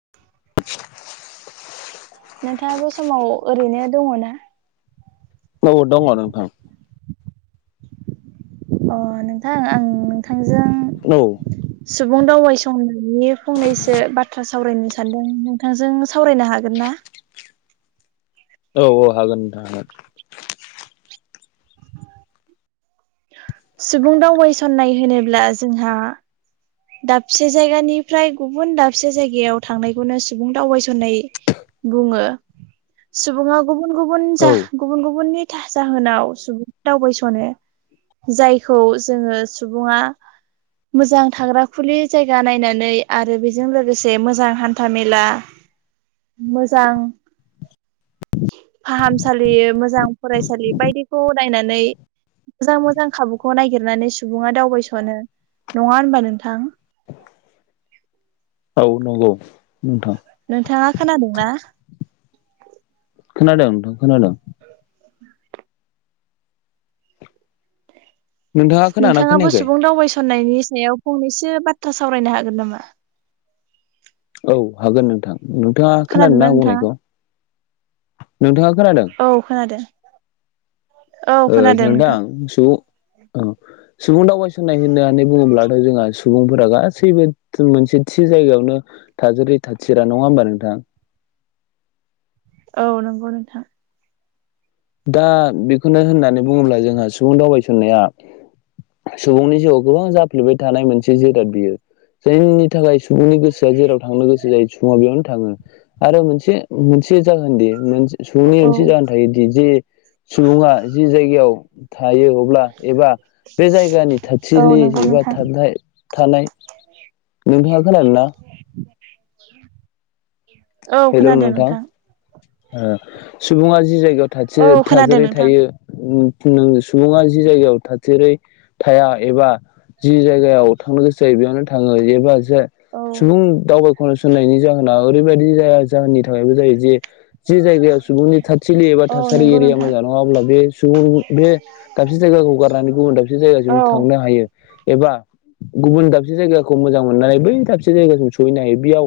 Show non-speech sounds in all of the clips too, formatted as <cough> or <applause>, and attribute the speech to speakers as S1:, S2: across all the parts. S1: <inaudible>
S2: नोंथाङा बे समाव ओरैनो दङ ना?
S1: औ दङ नोंथां
S2: अ नोंथां आं नोंथांजों
S1: औ
S2: सुबुं दावबायसंनायनि फंनैसो बाथ्रा सावरायनो सानदों नोंथांजों सावरायनो हागोन ना? ना?
S1: औ औ हागोन नोंथां हागोन।
S2: सुबुं दावबायसननाय होनोब्ला जोंहा दाबसे जायगानिफ्राय गुबुन दाबसे जायगायाव थांनायखौनो सुबुं दावबायस'नाय बुङो सुबुङा गुबुन गुबुन जा
S1: औ
S2: गुबुन गुबुननि था जाहोनाव सुबुंफ्रा दावबायस'नो जायखौ जोङो सुबुङा मोजां थाग्रा खुलि जायगा नायनानै आरो बेजों लोगोसे मोजां हान्था मेला मोजां फाहामसालि मोजां फरायसालि बायदिखौ नायनानै मोजां मोजां खाबुखौ नागिरनानै सुबुङा दावबायस'नो नङा होनबा नोंथ थां
S1: औ नंगौ नोंथां।
S2: नोंथाङा खोनादोंना?
S1: खोनादों नोंथां खोनादों। नोंथाङा खोनादोंना
S2: नोंथाङाबो
S1: खोनायाखै
S2: सुबुं दावबायसननायनि सायाव फंनैसो बाथ्रा सावरायनो हागोन नामा?
S1: औ हागोन नोंथां। नोंथाङा खोनादोंना आं बुंनायखौ? नोंथाङा खोनादों?
S2: औ खोनादों औ
S1: ओ
S2: खोनादों
S1: नोंथां सुबुं ओ सुबुं दावबायसनाय होना नानै बुङोब्लाथ' जोंहा सुबुंफोरा गासैबो मोनसे थि जायगायावनो थाजेरै थाथिरा नङा होमबा नोंथां?
S2: औ नंगौ नोंथां।
S1: दा बेखौनो होननानै बुङोब्ला जोंहा सुबुं दावबायसननाया सुबुंनि जिउआव गोबां जाफ्लेबाय थानाय मोनसे जिराद बियो जायनि थाखाय सुबुंनि गोसोआ जेराव थांनो गोसो जायो सुबुङा बेयावनो थाङो आरो मोनसे अ' मोनसे जाहोनदि सुबुंनि
S2: औ
S1: मोनसे जाहोन थायोदि जि सुबुङा जि जायगायाव थायो अब्ला एबा बे जायगानि
S2: औ
S1: थाथिलि
S2: नंगौ
S1: एबा
S2: नोंथां
S1: थाना थानाय नोंथाङा खोनादों ना
S2: औ खोनादों नोंथां।
S1: ओ सुबुङा जि जायगायाव
S2: औ
S1: थाथि
S2: खोनादों
S1: थाजोरै
S2: नोंथां
S1: थायो ओ सुबुङा जि जायगायाव थाथेरै थाया एबा जि जायगायाव थांनो गोसो जायो बेयावनो थाङो एबा जे
S2: औ
S1: सुबुं दावबायखनसनायनि जाहोना ओरैबायदि जाहोननि थाखायबो जायो जे जि जायगायाव सुबुंनि थाथिलि एबा
S2: औ
S1: थासारि
S2: नंगौ
S1: एरिया
S2: नोंथां
S1: मोजां नङा अब्ला बे सुबुं बे दाबसे जायगाखौ गारनानै गुबुन दाबसे
S2: औ
S1: जायगासिम थांनो हायो। एबा गुबुन दाबसे जायगाखौ मोजां मोननानै बै दाबसे जायगासिम स'हैनो हायो बेयाव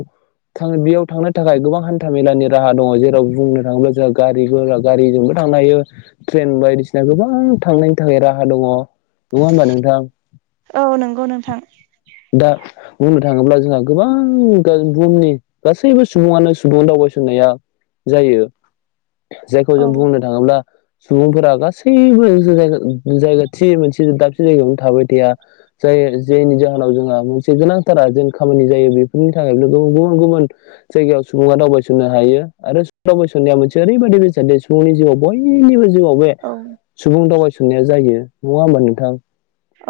S1: था बेयाव थांनाय थाखाय गोबां हान्था मेलानि राहा दङ जेराव बुंनो थाङोब्ला जोंहा गारि गारिजोंबो थांनो हायो। ट्रेन बायदिसिना गोबां थांनायनि थाखाय राहा दङ। होमबा नोंथां
S2: औ नंगौ नोंथां।
S1: दा बुंनो थाङोब्ला जोंहा गोबां बुहुमनि गासैबो सुबुङानो सुबुं दावबायसननाया जायो जायखौ जों
S2: औ
S1: बुंनो थाङोब्ला सुबुंफोरा गासैबो जायगा थि मोनसे दाबसे जायगायावनो थाबाय थाया जाय जायनि जाहोनाव जोंहा मोनसे गोनांथारा जों खामानि जायो बेफोरनि थाखाय गुबुन गुबुन जायगायाव सुबुङा दावबायस'नो हायो आरो सुबुं दावबायस'नाया मोनसे ओरैबायदि बेसाददि सुबुंनि जिउआव बयनिबो जिउआव बे
S2: औ
S1: सुबुं दावबायसनाया जायो नङा होमबा नोंथां?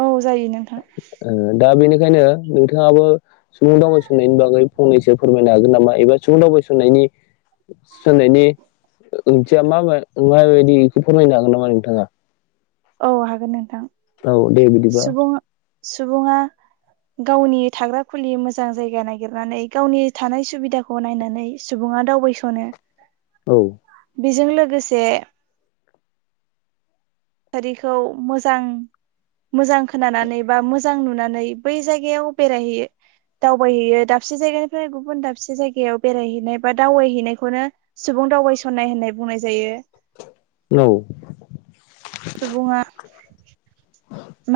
S2: औ जायो नोंथां ‌।
S1: बेखायनो नोंथाङाबो सुबुं दावबायसननायनि बागै फंनैसो फोरमायनो हागोन नामा एबा सुबुं दावबायसननायनि सनायनि ओंथिया मा माबायदि बेखौ फोरमायनो हागोन नामा नोंथाङा?
S2: औ हागोन नोंथां।
S1: औ दे बिदिबा ‌।
S2: सुबुं सुबुङा गावनि थाग्रा खुलि मोजां जायगा नागिरनानै गावनि थानाय सुबिदाखौ नायनानै सुबुं नङा दावबायस'नो।
S1: औ।
S2: बेजों लोगोसे थासारिखौ मोजां मोजां खोनानानै बा मोजां नुनानै बै जायगायाव बेरायहैयो दावबायहैयो दाबसे जायगानिफ्राय गुबुन दाबसे जायगायाव बेरायहैनाय बा दावबायहैनायखौनो सुबुं सुबुं दावबायसननाय होननाय बुंनाय जायो
S1: औ
S2: सुबुंङा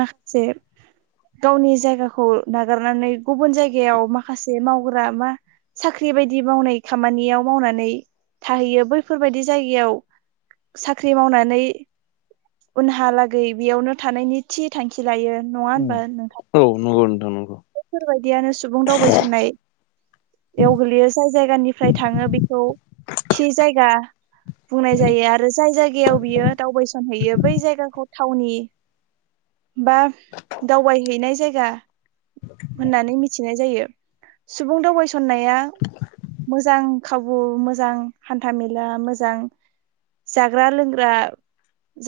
S2: माखासे गावनि जायगाखौ नागारनानै गुबुन जायगायाव माखासे मावग्रा मा साख्रि बायदि मावनाय खामानियाव मावनानै थाहैयो बैफोरबायदि जायगायाव साख्रि मावनानै उनहालागै बेयावनो थानायनि थि थांखि लायो नङा होनबा नोंथां?
S1: औ नंगौ नोंथां नंगौ।
S2: बेफोरबायदियानो सुबुं दावबायसननाय बेयाव गोलैयो जाय जायगानिफ्राय थाङो बेखौ थि जायगा बुंनाय जायो आरो जाय जायगायाव बियो दावबायसन हैैयो बै जायगाखौ थावनि बा दावबायहैनाय जायगा होननानै मिथिनाय जायो सुबुं दावबायसननाया मोजां खाबु मोजां हान्था मेला मोजां जाग्रा लोंग्रा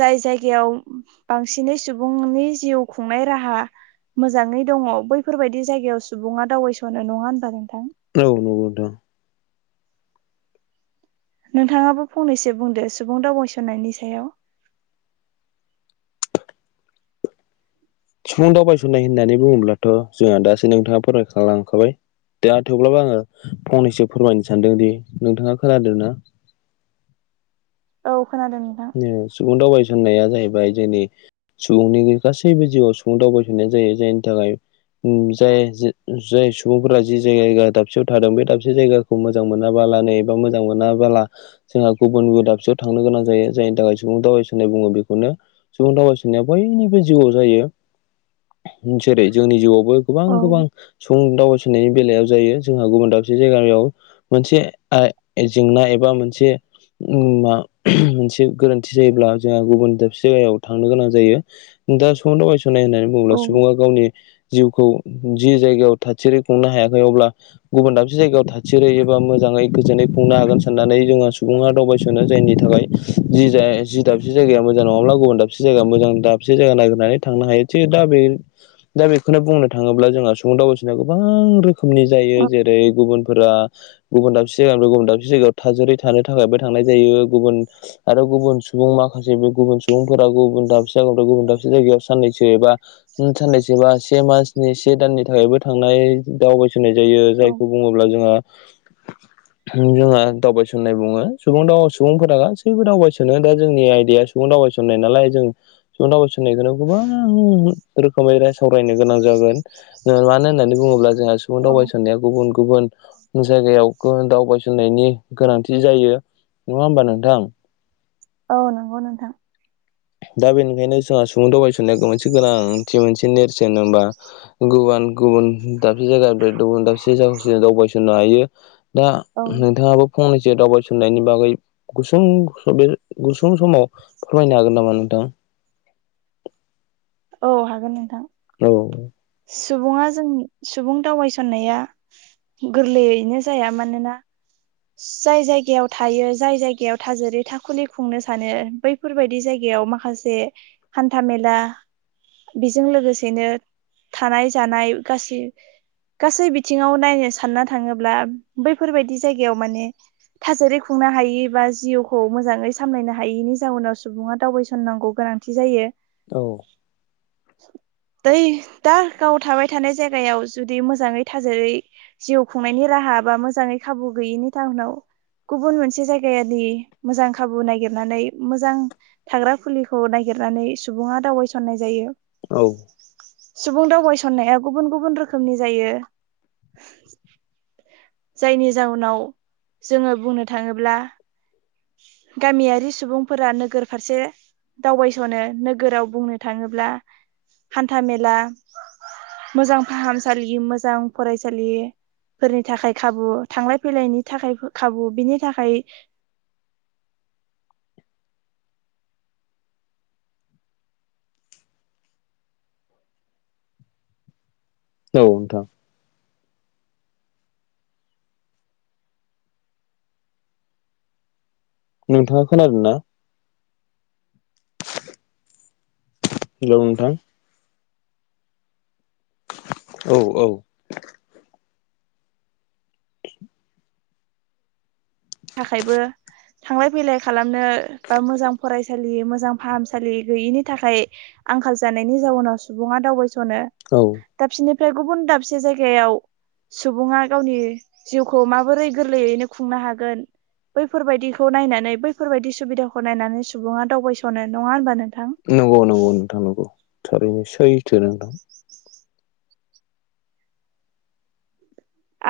S2: जाय जायगायाव बांसिनै सुबुंनि जिउ खुंनाय राहा मोजाङै दङ बैफोरबायदि जायगायाव सुबुङा दावबायसनो नङा होनबा नोंथां?
S1: औ नंगौ दा
S2: नोंथाङाबो फंनैसो बुंदो सुबुं दावबायसननायनि सायाव
S1: सुबुं दावबायसनाय होननानै बुङोब्लाथ जोंहा दासो नोंथाङा फरायखांलांखाबाय दा थेवब्लाबो आङो फंनैसो फोरमायनो सानदों दि नोंथाङा खोनादों ना?
S2: औ खोनादों नोंथां
S1: ओ सुबुं दावबायसननाया जाहैबाय जोंनि सुबुंनि गासैबो जिउआव सुबुं दावबायसननाया जायो जायनि थाखाय जाय जाय सुबुंफोरा जि जायगा दाबसेयाव थादों बे दाबसे जायगाखौ मोजां मोनाबा बालानो एबा मोजां मोनाबाला जोंहा गुबुन दाबसेयाव थांनो गोनां जायो जायनि थाखाय सुबुं दावबायसनाय बुङो बेखौनो सुबुं दावबायसनाया बयनिबो जिउआव जायो जेरै जोंनि जिउआवबो गोबां
S2: औ
S1: गोबां सुबुं दावबाय नायनि बेलायाव जायो जोंहा गुबुन दाबसे जायगायाव मोनसे आ जेंना एबा मोनसे मा मोनसे गोरोन्थि जायोब्ला जोंहा गुबुन दाबसे जायगायाव थांनो गोनां जायो दा सुबुं दावबायसन नाय होननानै बुङोब्ला
S2: औ
S1: सुबुङा गावनि जिउखौ जि जायगायाव थाथिरै खुंनो हायाखै अब्ला गुबुन दाब से जायगायाव थाथेरै एबा मोजाङै गोजोनै खुंनो हागोन साननानै जोंहा सुबुङा दावबायसनो जायनि थाखाय जि जि दाबसे जायगाया मोजां नङाब्ला गुबुन दाबसे जायगाया मोजां दाबसे जाया नाययगरनानै थांनो हायो थिग दा दा बेखौनो बुंनो थाङोब्ला जोंहा सुबुं दावबायसननाया गोबां रोखोम रोखोमनि जायो
S2: औ
S1: जेरै गुबुनफोरा गुबुन दाबसे जायगाफोराव गुबुन दाबसे जायगायाव थाजारै थानो थाखायबो थांनाय जायो गुबुन आरो गुबुन सुबुं माखासे बे गुबुन सुबुंफोरा गुबुन दाबसे जायगानिफ्राय गुबुन दाबसे जायगायाव साननैसो एबा साननैसो बा से मासनि से दाननि थाखायबो थांनाय दावबाय सनाय जायो
S2: औ
S1: जायखौ बुङोब्ला जोंहा जोंहा दावबायसननाय बुङो सुबुं दावबाय सुबुंफोरा गासैबो दावबायसनो दा जोंनि आयदाया सुबुं दावबायसननाय नालाय जों दावबायस गोबां रोखोमै राय सावरायनो गोनां जागोन मानो होननानै बुङोब्ला जोंहा सुबुं
S2: औ
S1: दावबायसनाया गुबुन गुबुन जायगायाव दावबायसननायनि गोनांथि जायो नङा होमबा नोंथां?
S2: औ नंगौ नोंथां
S1: दा बेनिखायनो जोंहा सुबुं दावबायसननाय मोनसे गोनांथि मोनसे नेरसोन होनबा गुबुन गुबुन दाबसे जायगानिफ्राय गुबुन दाबसे जसे दावबायसनो हायो दा
S2: औ
S1: नोंथाङाबो फंनैस दावबायसनायनि बागै गुसुं बे गुसुं समाव फोरमायनो हागोन नामा नोंथां।
S2: औ हागोन नोंथां।
S1: औ
S2: सुबुङा जोंनि सुबुं दावबायसननाया गोरलैयैनो जाया मानोना जाय जायगायाव थायो जाय जायगायाव थाजेरै थाखुलि खुंनो सानो बैफोरबायदि जायगा याव माखासे हान्था मेला बेजों लोगोसेनो थानाय जानाय गासै गासै बिथिङाव नायनो सानना थाङोब्ला बैफोरबायदि जाय गायाव माने थासारि खुंनो हायि बा जिउखौ मोजाङै सामलायनो हायिनि जाउनाव सुबुङा दावबायसननांगौ गोनांथि जायो।
S1: औ
S2: दै दा गाव थाबाय थानाय जायगायाव जुदि मोजाङै थाजिरै जिउ खुंनायनि राहा बा मोजाङै खाबु गैयिनि जाहनाव गुबुन मोनसे जायगायानि मोजां खाबु नागिरनानै मोजां थाग्रा फुलिखौ नागिर नानै सुबुङा दावबायसननाय जायो।
S1: औ
S2: सुबुं दावबायसननाया गुबुन-गुबुन रोखोमनि जायो जायनि जााहनाव जोङो बुंनो थाङोब्ला गामियारि सुबुंफोरा नोगोर फारसे दावबायस'नो नोगोराव बुंनो थाङोब्ला हान्था मेला मोजां फाहामसालि मोजां फरायसालिफोरनि थाखाय खाबु थांलाय फैलायनि थाखाय खाबु बिनि थाखाय
S1: औ नोंथां। नोंथाङा खोनादों ना? हेलोव नोंथां औ औ
S2: थाखायबो थांलाय फैलाय खालामनो बा मोजां फरायसालि मोजां फाहामसालि गैयिनि थाखाय आंखाल जानायनि जाउनाव सुबुङा दावबायसनो
S1: औ
S2: दा बिनि फ्राय गुबुन दाबसे जायगायाव सुबुङा गावनि जिउखौ माबोरै गोरलैयैनो खुंनो हागोन बैफोरबायदिखौ नायनानै बैफोरबायदि सुबिदाखौ नायनानै सुबुङा दावबायस'नो नङा होनबा नों
S1: नंगौ नंगौ नोंथां नंगौ थारैनो सैथो नोंथां।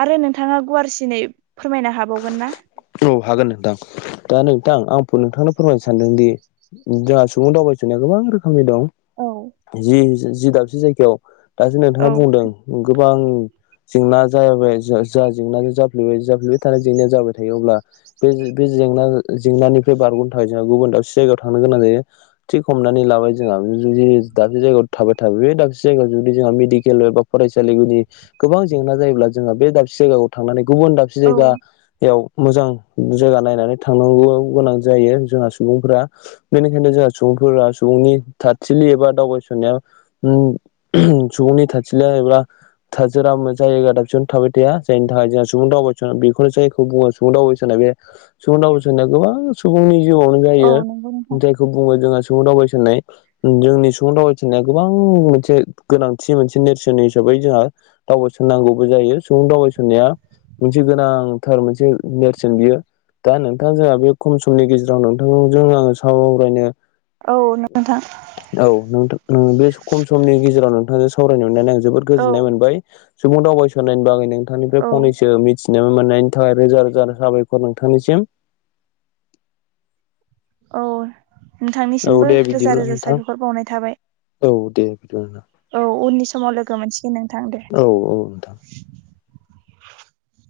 S2: आरो नोंथाङा गुवारसिनै फोरमायनो हाबावगोन ना?
S1: थां दा नोंथां आं नोंथांनो फोरमायनो सानदों दि जोंहा सुबुं दावबायस'नाया गोबां रो खमनि दं
S2: औ
S1: जि जि दाबसे जायगायाव दासो नोंथाङा
S2: औ
S1: बुंदों गोबां जेंना जायाब जा जेंना जाफ्लबाय जाफबाय थानाय जेंनाया जाबाय थायो अब्ला बे जेंना जेंनानिफ्राय बारग'नो थाखाय जोंहा गुबुन दाबसे जायगायाव थांनो गोनां जायो थिख हमनानै लाबाय जोंहाबो जुदि दाबसे जायगायाव थाबाय थाबाय बे दाबसे जायगायाव जुदि जों मेडिकेल एबा फरायसालिनि गोबां जेंना जायोब्ला जोंहा बे दाबसे जायगाखौ थांनानै गुबुन दाबसे
S2: औ
S1: जायगा आव मोजां जायगा नायनानै थांनांगौ गोनां जायो जोंहा सुबुंफोरा बेनिखायनो जों सुबुंफोरा सुबुंनि थाथिलि एबा दावबायसनाया अ अहम सुबुंनि थाथिलिया <unintelligible> थाजोरा जायगा दाबसे थाबाय थाया जायनि थाखाय जोंहा सुबुं दावबाय <unintelligible> जायखौ बुङो सुबुं दावबायैसनाय बे सुबुं दावैसनाया गोबां सुबुंनि जिउआवनो
S2: औ
S1: जायो
S2: नंगौ नोंथां
S1: जायखौ बुङो जों सुबुं दावबायसननाय जोंनि सुबुं दावबायनाया गोबां मोनसे गोनांथि मोनसे नेरसोन हिसाबै जोंहा दावबा सनननांगौबो जायो सुबुं दावबायसननाया मोनसे गोनां। थार मोनसे नेरसोन बियो। दा नोंथां जोंहा बे खम समनि गेजेराव नोंथांजों आंङो सारायनो।
S2: औ नोंथां
S1: औ नोंथा-बे खम समनि गेजेराव नोंथां सावरायनो मोननानै आं जोबोद
S2: औ
S1: गोजोन्नाय मोनबाय। सुबुं दावबायस'नायनि बागै नोंथांनिफ्राय
S2: औ
S1: फंनैसो मिथिनो मोनाइनि, थाखाय रोजा रोजा साबायखर नोंथांनिसिम।
S2: औ
S1: औ
S2: नोंथांनिसिमबो
S1: दे
S2: रोजा
S1: बिदिब्ला
S2: रोजा
S1: नोंथां
S2: साबय‌खर बावनाय थाबाय।
S1: औ दे बिदिबा नोंथां।
S2: औ उननि समाव लोगो मोनसिगोन नोंथां दे।
S1: औ औ नोंथां
S2: <inaudible>